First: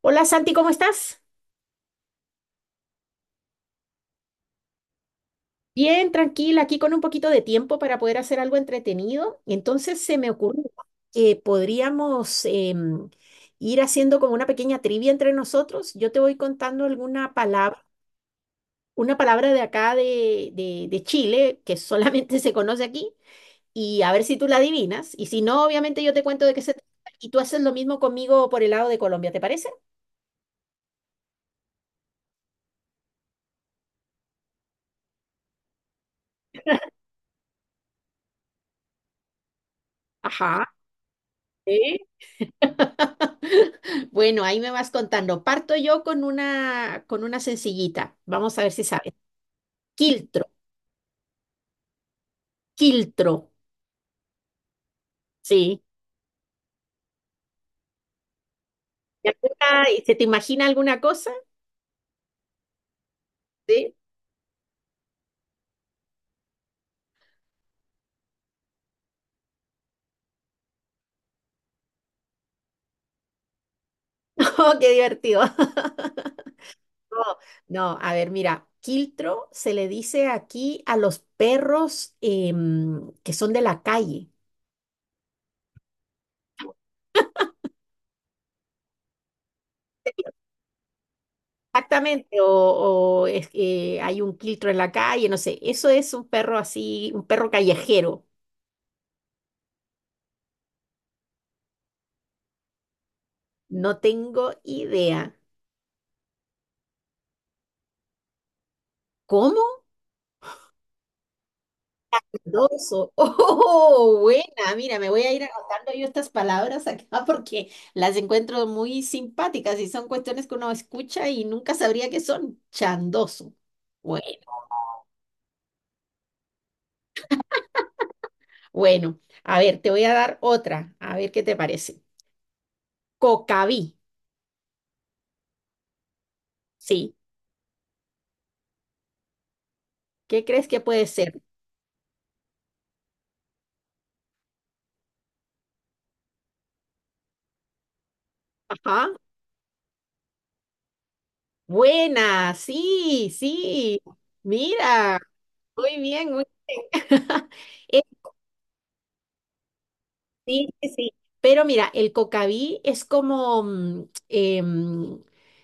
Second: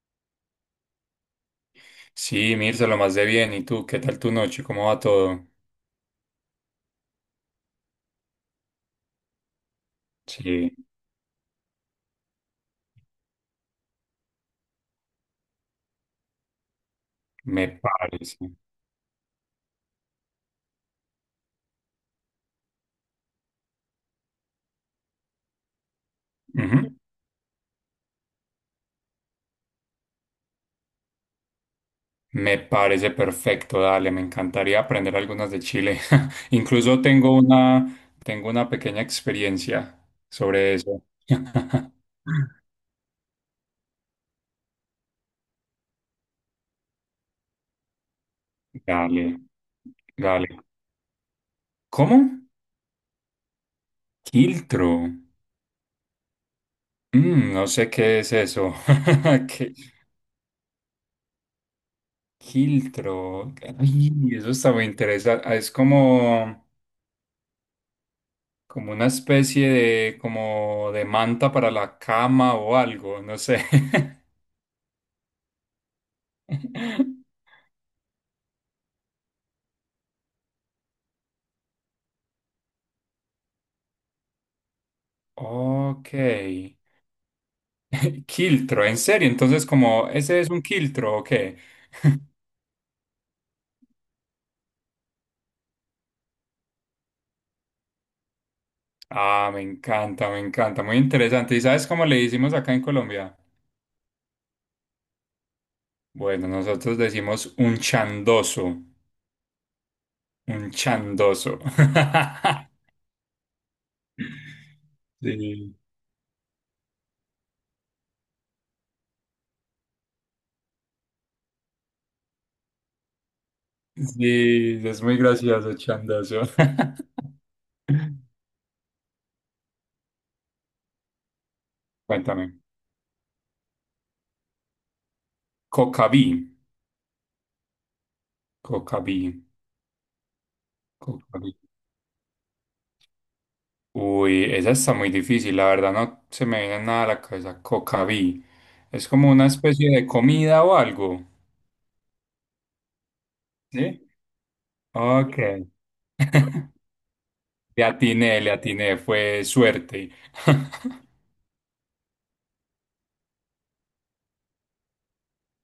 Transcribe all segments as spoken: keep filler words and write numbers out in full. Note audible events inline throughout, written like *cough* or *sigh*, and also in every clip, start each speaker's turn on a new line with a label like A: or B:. A: Hola Santi, ¿cómo estás?
B: Sí, Mirza, lo más de bien. ¿Y tú? ¿Qué tal tu noche? ¿Cómo va todo?
A: Bien, tranquila, aquí con un poquito de tiempo para poder hacer algo entretenido. Entonces se me ocurrió
B: Sí,
A: que podríamos em, ir haciendo como una pequeña trivia entre nosotros. Yo te voy contando alguna
B: me
A: palabra,
B: parece.
A: una palabra de acá de, de- de Chile, que solamente *laughs* se conoce aquí, y a ver si tú la adivinas. Y si no, obviamente yo te cuento de qué se
B: Ujú.
A: trata y tú haces lo mismo conmigo por el lado de Colombia, ¿te parece?
B: Me parece perfecto, dale. Me encantaría aprender algunas de Chile. *laughs* Incluso tengo una, tengo una pequeña experiencia
A: Ajá.
B: sobre eso. *laughs*
A: Sí. *laughs* Bueno, ahí me vas contando. Parto yo con una, con una sencillita. Vamos a ver si sabes.
B: Dale, dale.
A: Quiltro,
B: ¿Cómo?
A: quiltro,
B: Quiltro.
A: sí.
B: Mm, no sé qué es eso.
A: ¿Y
B: *laughs* ¿Qué?
A: alguna- y se te imagina alguna cosa?
B: Quiltro.
A: Sí.
B: Ay, eso está muy interesante. Ah, Es como... Como una especie de, como de manta para la cama o algo, no sé.
A: *laughs* Oh, qué divertido. *laughs* No,
B: *laughs*
A: no, a ver, mira, quiltro se le dice aquí a los perros em, que son de la calle.
B: Ok. *laughs* ¿Quiltro, en serio, entonces como ese es un quiltro o qué?
A: Exactamente, o, o es que hay un quiltro en la calle, no sé. Eso es un perro así, un perro callejero.
B: Ah, me encanta, me encanta, muy interesante. ¿Y sabes cómo le decimos acá en Colombia?
A: No tengo idea.
B: Bueno, nosotros decimos un chandoso,
A: ¿Cómo?
B: un chandoso. *laughs*
A: Doso. *laughs* Oh, buena. Mira, me voy a ir
B: Sí,
A: anotando yo estas palabras acá *laughs* porque las encuentro muy simpáticas y son cuestiones que uno escucha y nunca sabría qué son. Chandoso. Bueno,
B: sí, es muy gracioso, chandoso. *laughs*
A: bueno. A ver, te voy a dar otra. A ver qué te parece.
B: Cuéntame.
A: Cocaví.
B: Cocaví.
A: Sí.
B: Cocaví,
A: ¿Qué crees que puede ser?
B: Cocaví. Uy, esa está muy difícil, la verdad no se me viene nada a la cabeza. Cocaví. Es
A: Ajá.
B: como una especie de comida o algo.
A: Buena. Sí, sí.
B: ¿Sí?
A: Mira.
B: Ok.
A: Muy bien, muy bien. *laughs*
B: Le
A: Es
B: atiné, le atiné, fue suerte.
A: sí, sí, sí.
B: *laughs*
A: Pero mira, el cocaví es como, mm, em,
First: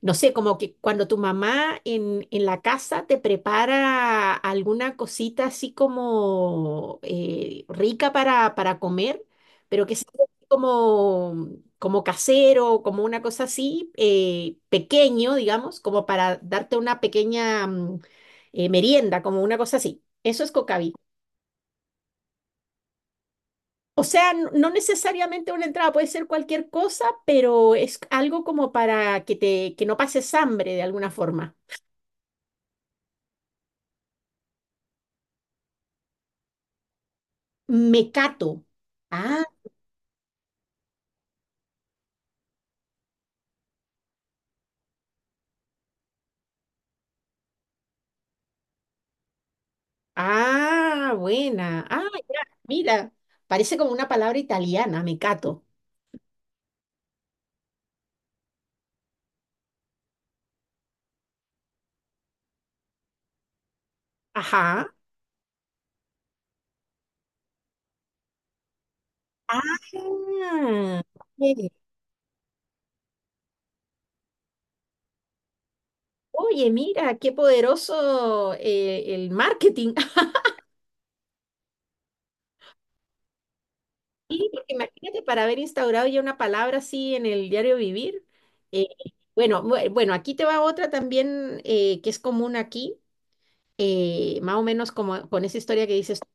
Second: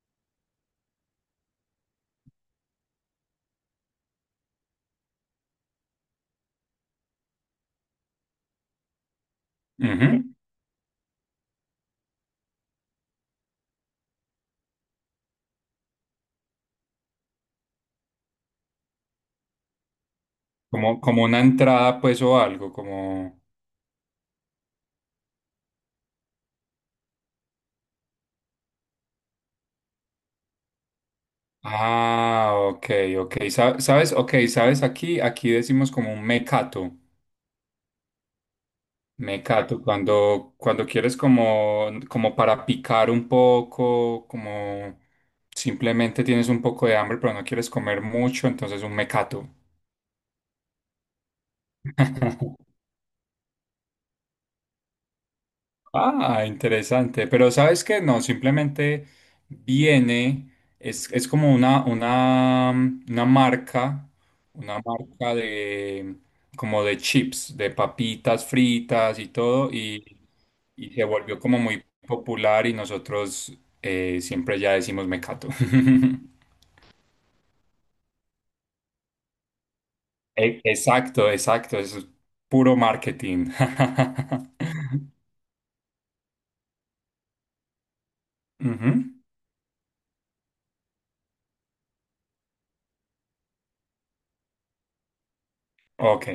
A: no sé, como que cuando tu mamá en, en la casa te prepara alguna cosita así como eh, rica para, para comer, pero que es
B: Ujú.
A: como, como casero, como una cosa así, eh, pequeño, digamos, como para darte una pequeña mm, eh, merienda, como una cosa así. Eso es cocaví.
B: Como, como una entrada, pues, o algo, como.
A: O sea, n- no necesariamente una entrada, puede ser cualquier cosa, pero es algo como para que te, que no pases hambre de alguna forma.
B: Ah, ok, ok. Sa- ¿Sabes? Ok, ¿sabes? Aquí, aquí decimos como un mecato.
A: Mecato. Ah,
B: Mecato, cuando, cuando quieres como, como para picar un poco, como simplemente tienes un poco de hambre, pero no quieres comer mucho, entonces un mecato.
A: ah, buena. Ah, ya,
B: *laughs*
A: mira, parece como una palabra italiana, mecato.
B: Ah, interesante. Pero ¿sabes qué? No, simplemente viene, es, es como una, una, mm, una marca, una
A: Ajá.
B: marca de, como de chips, de papitas fritas y todo,
A: Ah,
B: y, y se volvió como
A: oye,
B: muy popular y nosotros eh, siempre ya decimos mecato. *laughs*
A: oye, mira, qué poderoso eh, el marketing.
B: E- Exacto, exacto, eso es puro marketing. *laughs*
A: Sí, porque imagínate para haber instaurado ya una palabra así en el diario vivir. eh,
B: Ujú,
A: bueno, bue- bueno, aquí te va otra también eh, que es común aquí, eh, más o menos como con esa historia que dices,
B: ok.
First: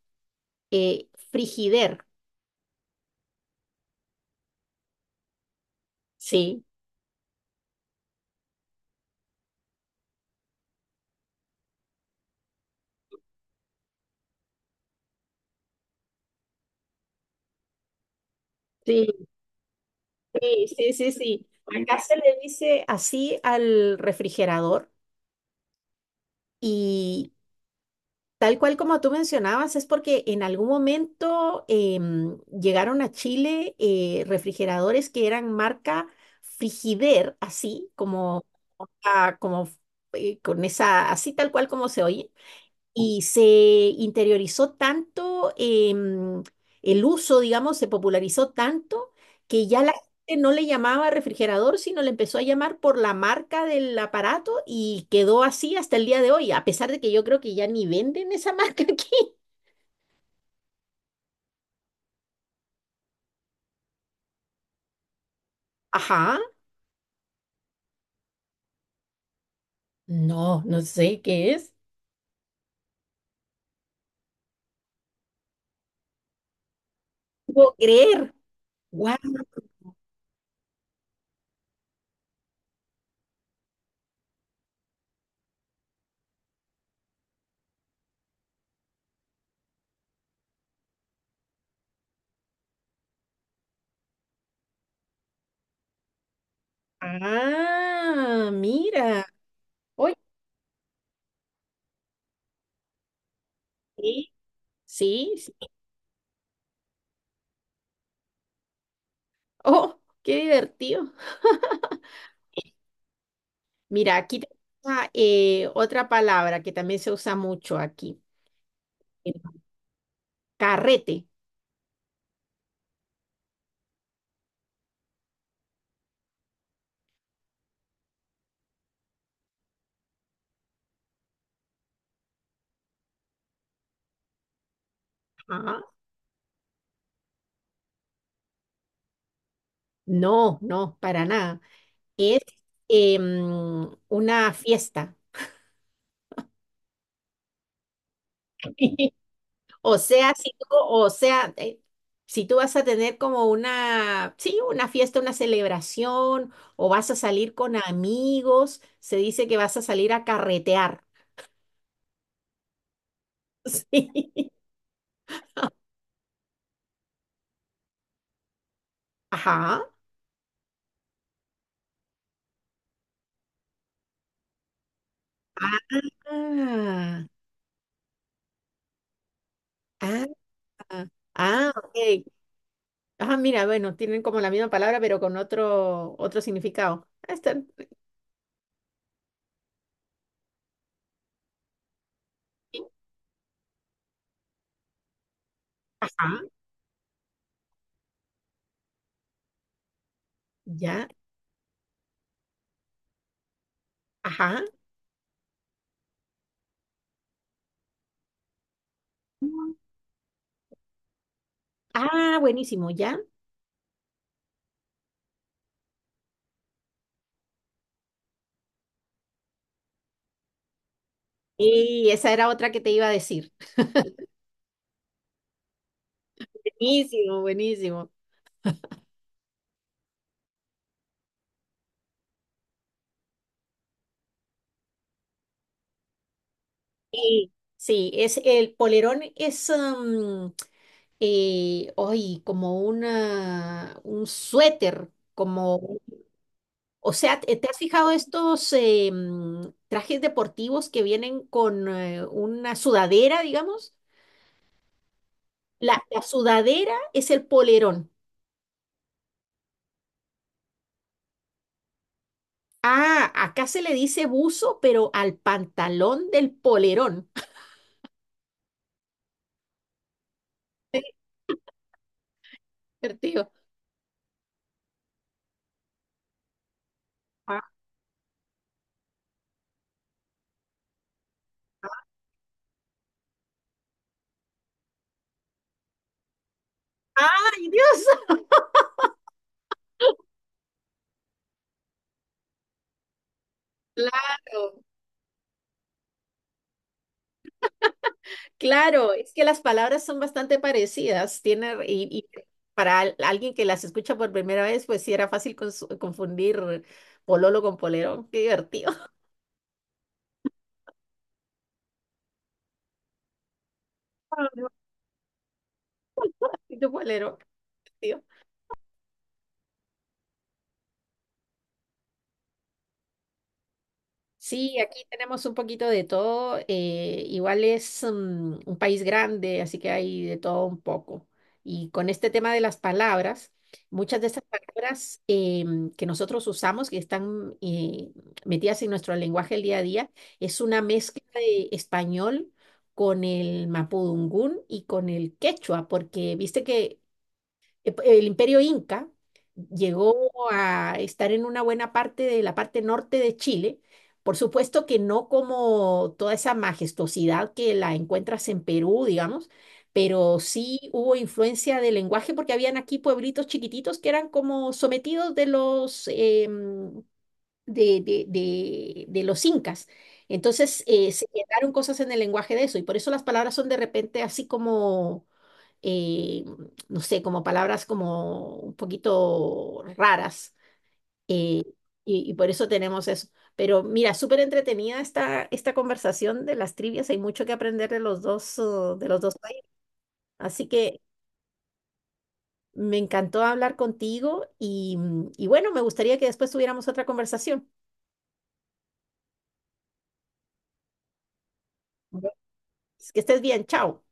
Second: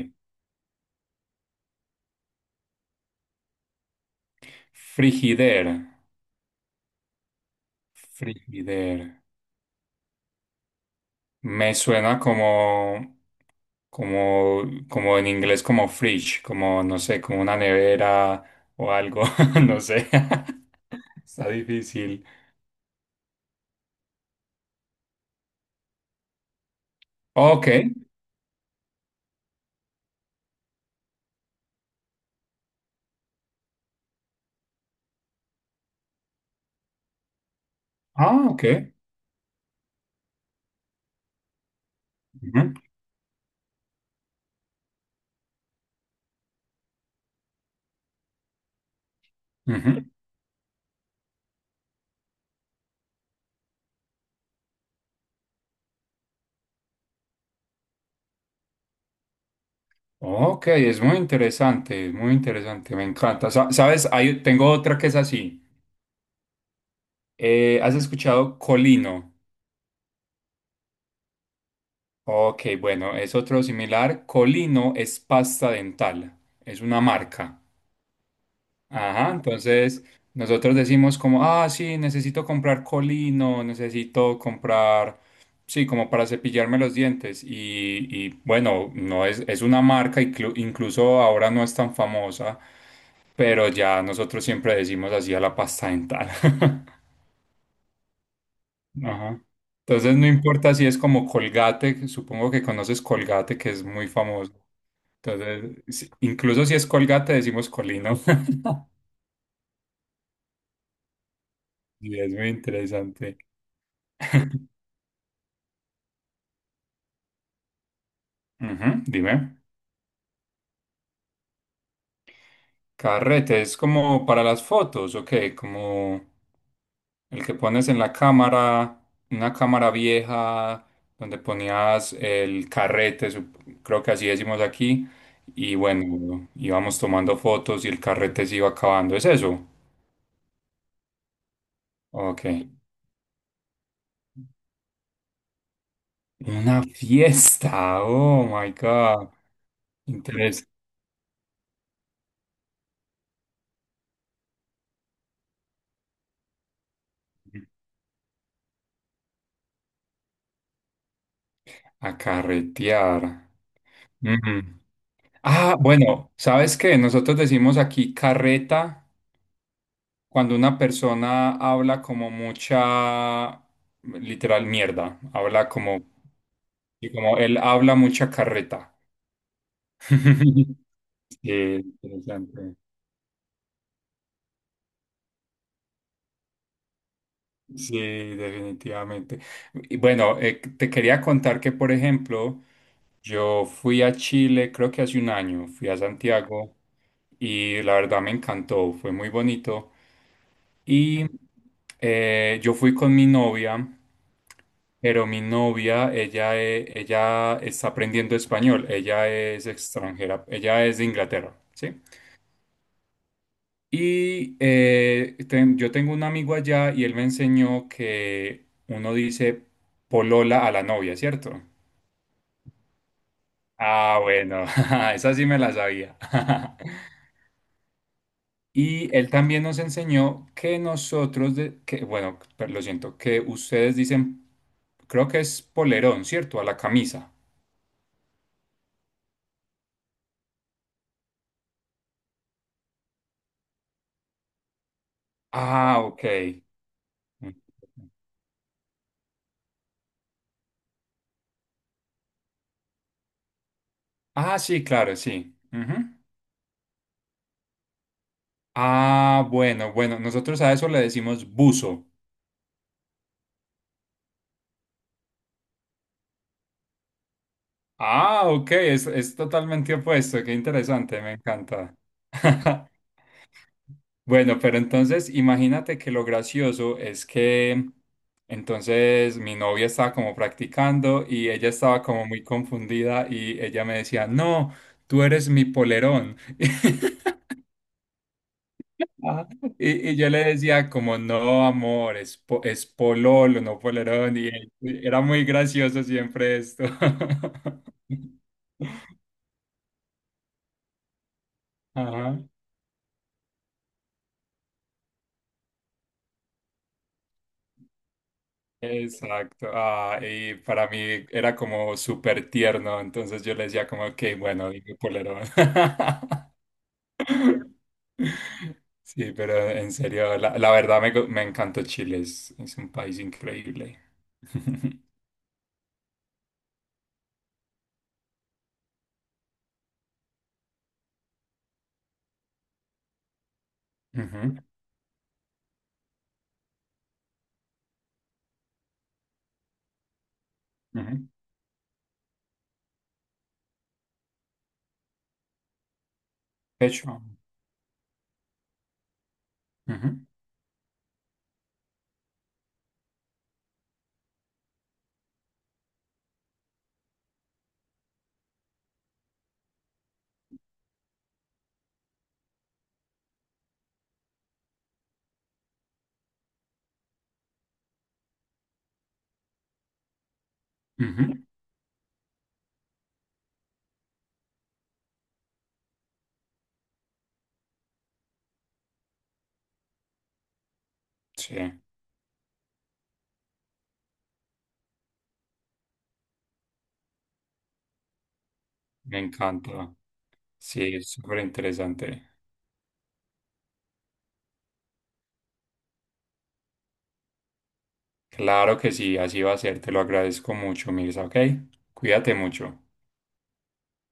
A: eh, frigider.
B: Frigider,
A: Sí,
B: frigider. Me suena como, como, como en inglés como fridge, como no sé, como una nevera o algo,
A: sí,
B: *laughs* no sé.
A: sí, sí, sí,
B: *laughs*
A: sí.
B: Está
A: Acá se
B: difícil.
A: le dice así al refrigerador y
B: Ok.
A: tal cual como tú mencionabas, es porque en algún momento em, llegaron a Chile eh, refrigeradores que eran marca Frigider, así como,
B: Ah, ok.
A: ah, como eh, con esa, así tal cual como se oye,
B: Ujú,
A: y se interiorizó tanto em, el uso, digamos, se popularizó tanto que ya la
B: ujú.
A: gente no le llamaba refrigerador, sino le empezó a llamar por la marca del aparato y quedó así hasta el día de hoy, a pesar de que yo creo que ya ni venden esa marca *laughs* aquí.
B: Ok, es muy interesante, es muy interesante, me encanta. Sa- ¿Sabes? Hay- tengo otra que es así.
A: Ajá,
B: Eh, ¿has escuchado colino?
A: no, no sé qué es.
B: Ok, bueno, es otro similar. Colino es pasta dental, es una
A: No
B: marca.
A: puedo creer. Guau.
B: Ajá, entonces nosotros decimos como, ah, sí, necesito comprar colino, necesito comprar, sí, como para cepillarme los dientes. Y, y bueno, no es, es una marca, inclu- incluso ahora no es tan famosa, pero ya nosotros siempre decimos así a la pasta dental. *laughs*
A: Ah, mira.
B: Ajá.
A: Oye,
B: Entonces no importa si es como Colgate, que supongo que conoces Colgate, que es muy
A: sí,
B: famoso.
A: sí. Sí.
B: Entonces, si- incluso si es Colgate, decimos colino. *laughs*
A: Oh, qué divertido.
B: Y es muy interesante.
A: Mira, aquí tengo eh, otra palabra que también se usa mucho aquí.
B: Ujú,
A: eh,
B: dime.
A: Carrete.
B: Carrete, ¿es como para las fotos o como el que pones en la cámara, una cámara vieja donde ponías el carrete, sup- creo que así decimos aquí, y
A: Ajá.
B: bueno, íbamos tomando fotos y el carrete se iba acabando? ¿Es eso?
A: No, no, para nada. Es
B: Ok.
A: eh, mm, una fiesta.
B: Una fiesta, oh my
A: *laughs*
B: God.
A: O sea, si tú,
B: Interesante.
A: o sea, eh, si tú vas a tener como una, sí, una fiesta, una celebración, o vas a salir con amigos, se dice que vas a salir a carretear.
B: A carretear.
A: *laughs* Sí.
B: Mm. Ah, bueno, ¿sabes qué? Nosotros decimos aquí carreta
A: Ajá.
B: cuando una persona habla como mucha, literal, mierda, habla como, y
A: Ah,
B: como él habla mucha carreta.
A: ah,
B: *laughs*
A: ah,
B: Sí,
A: ok.
B: interesante.
A: Ah, mira, bueno, tienen como la misma palabra, pero con otro, otro significado. Ah, está.
B: Sí, definitivamente. Y bueno, eh, te quería contar que, por ejemplo, yo fui a Chile, creo que hace un año, fui a
A: Ajá,
B: Santiago y la verdad me encantó, fue muy bonito.
A: ya,
B: Y eh, yo fui con mi novia.
A: ajá.
B: Pero mi novia, ella, eh, ella está aprendiendo español, ella es extranjera, ella es de Inglaterra, ¿sí?
A: Ah, buenísimo, ya.
B: Y eh, ten- yo tengo un amigo allá y él me enseñó que uno dice polola a la novia, ¿cierto?
A: Y esa era otra que te iba a decir.
B: Ah, bueno, *laughs* esa sí me la sabía. *laughs*
A: Buenísimo, buenísimo.
B: Y él también nos enseñó que nosotros, de- que, bueno, per- lo siento, que ustedes dicen, creo que es polerón, ¿cierto? A la camisa.
A: Y sí, es el polerón es um, eh, hoy como una un suéter,
B: Ah,
A: como,
B: ok.
A: o sea, ¿te te has fijado estos eh, mm, trajes deportivos que vienen con eh, una sudadera, digamos?
B: Ah, sí, claro, sí.
A: La,
B: Ujú.
A: la sudadera es el polerón.
B: Ah, bueno, bueno, nosotros a eso le decimos buzo.
A: Ah, acá se le dice buzo, pero al pantalón del polerón.
B: Ah, ok, es, es totalmente opuesto, qué
A: *laughs* Qué
B: interesante, me encanta. *laughs*
A: divertido.
B: Bueno, pero entonces imagínate que lo gracioso es
A: Ah,
B: que entonces mi novia estaba como practicando y ella estaba como muy confundida y ella me decía, no, tú eres mi polerón. *laughs*
A: ¡ay, Dios!
B: Ajá. Y, y yo le decía como, no, amor, es, po- es pololo, no polerón. Y él-
A: Claro,
B: era muy gracioso siempre esto. *laughs*
A: claro, es que las palabras son bastante parecidas. Tiene, y, y
B: Ajá.
A: para al- alguien que las escucha por primera vez, pues sí era fácil cons- confundir pololo con polerón. Qué divertido. *laughs*
B: Exacto. Ah, y para mí era como súper tierno. Entonces yo le decía como, ok,
A: Ah, no,
B: bueno, dime polerón. *laughs*
A: qué polerón, qué divertido.
B: Sí, pero en serio, la, la verdad me, gu- me encantó Chile. Es, es un país increíble.
A: Sí, aquí
B: *laughs*
A: tenemos un poquito de todo. Eh, igual es mm, un país grande, así que hay de todo un poco. Y con este tema de las palabras, muchas de estas
B: Ujú,
A: palabras em, que nosotros usamos, que están eh, metidas en nuestro lenguaje el día a día, es una mezcla
B: ujú.
A: de español con el mapudungún y con el quechua, porque viste
B: De
A: que
B: hecho,
A: eh, p- el imperio inca llegó
B: ujú,
A: a estar en una buena parte de la parte norte de Chile. Por supuesto que no como toda esa majestuosidad que la encuentras en Perú, digamos, pero sí hubo influencia del lenguaje porque habían aquí pueblitos chiquititos que eran como sometidos de los, em, de, de- de- de los incas. Entonces eh, se
B: ujú.
A: quedaron cosas en el lenguaje de eso y por eso las palabras son de repente así como eh, no sé, como palabras como un poquito raras.
B: Sí,
A: eh, y, y por eso tenemos eso. Pero mira, súper entretenida esta, esta conversación de las trivias. Hay mucho que aprender de los dos, uh, de los
B: me
A: dos países.
B: encanta.
A: Así
B: Sí,
A: que
B: es súper interesante.
A: me encantó hablar contigo y, mm, y bueno, me gustaría que después tuviéramos otra conversación.
B: Claro que sí, así va a ser. Te lo agradezco mucho, Mirza, ¿ok?
A: Bueno.
B: Cuídate mucho.
A: Que estés bien, chao.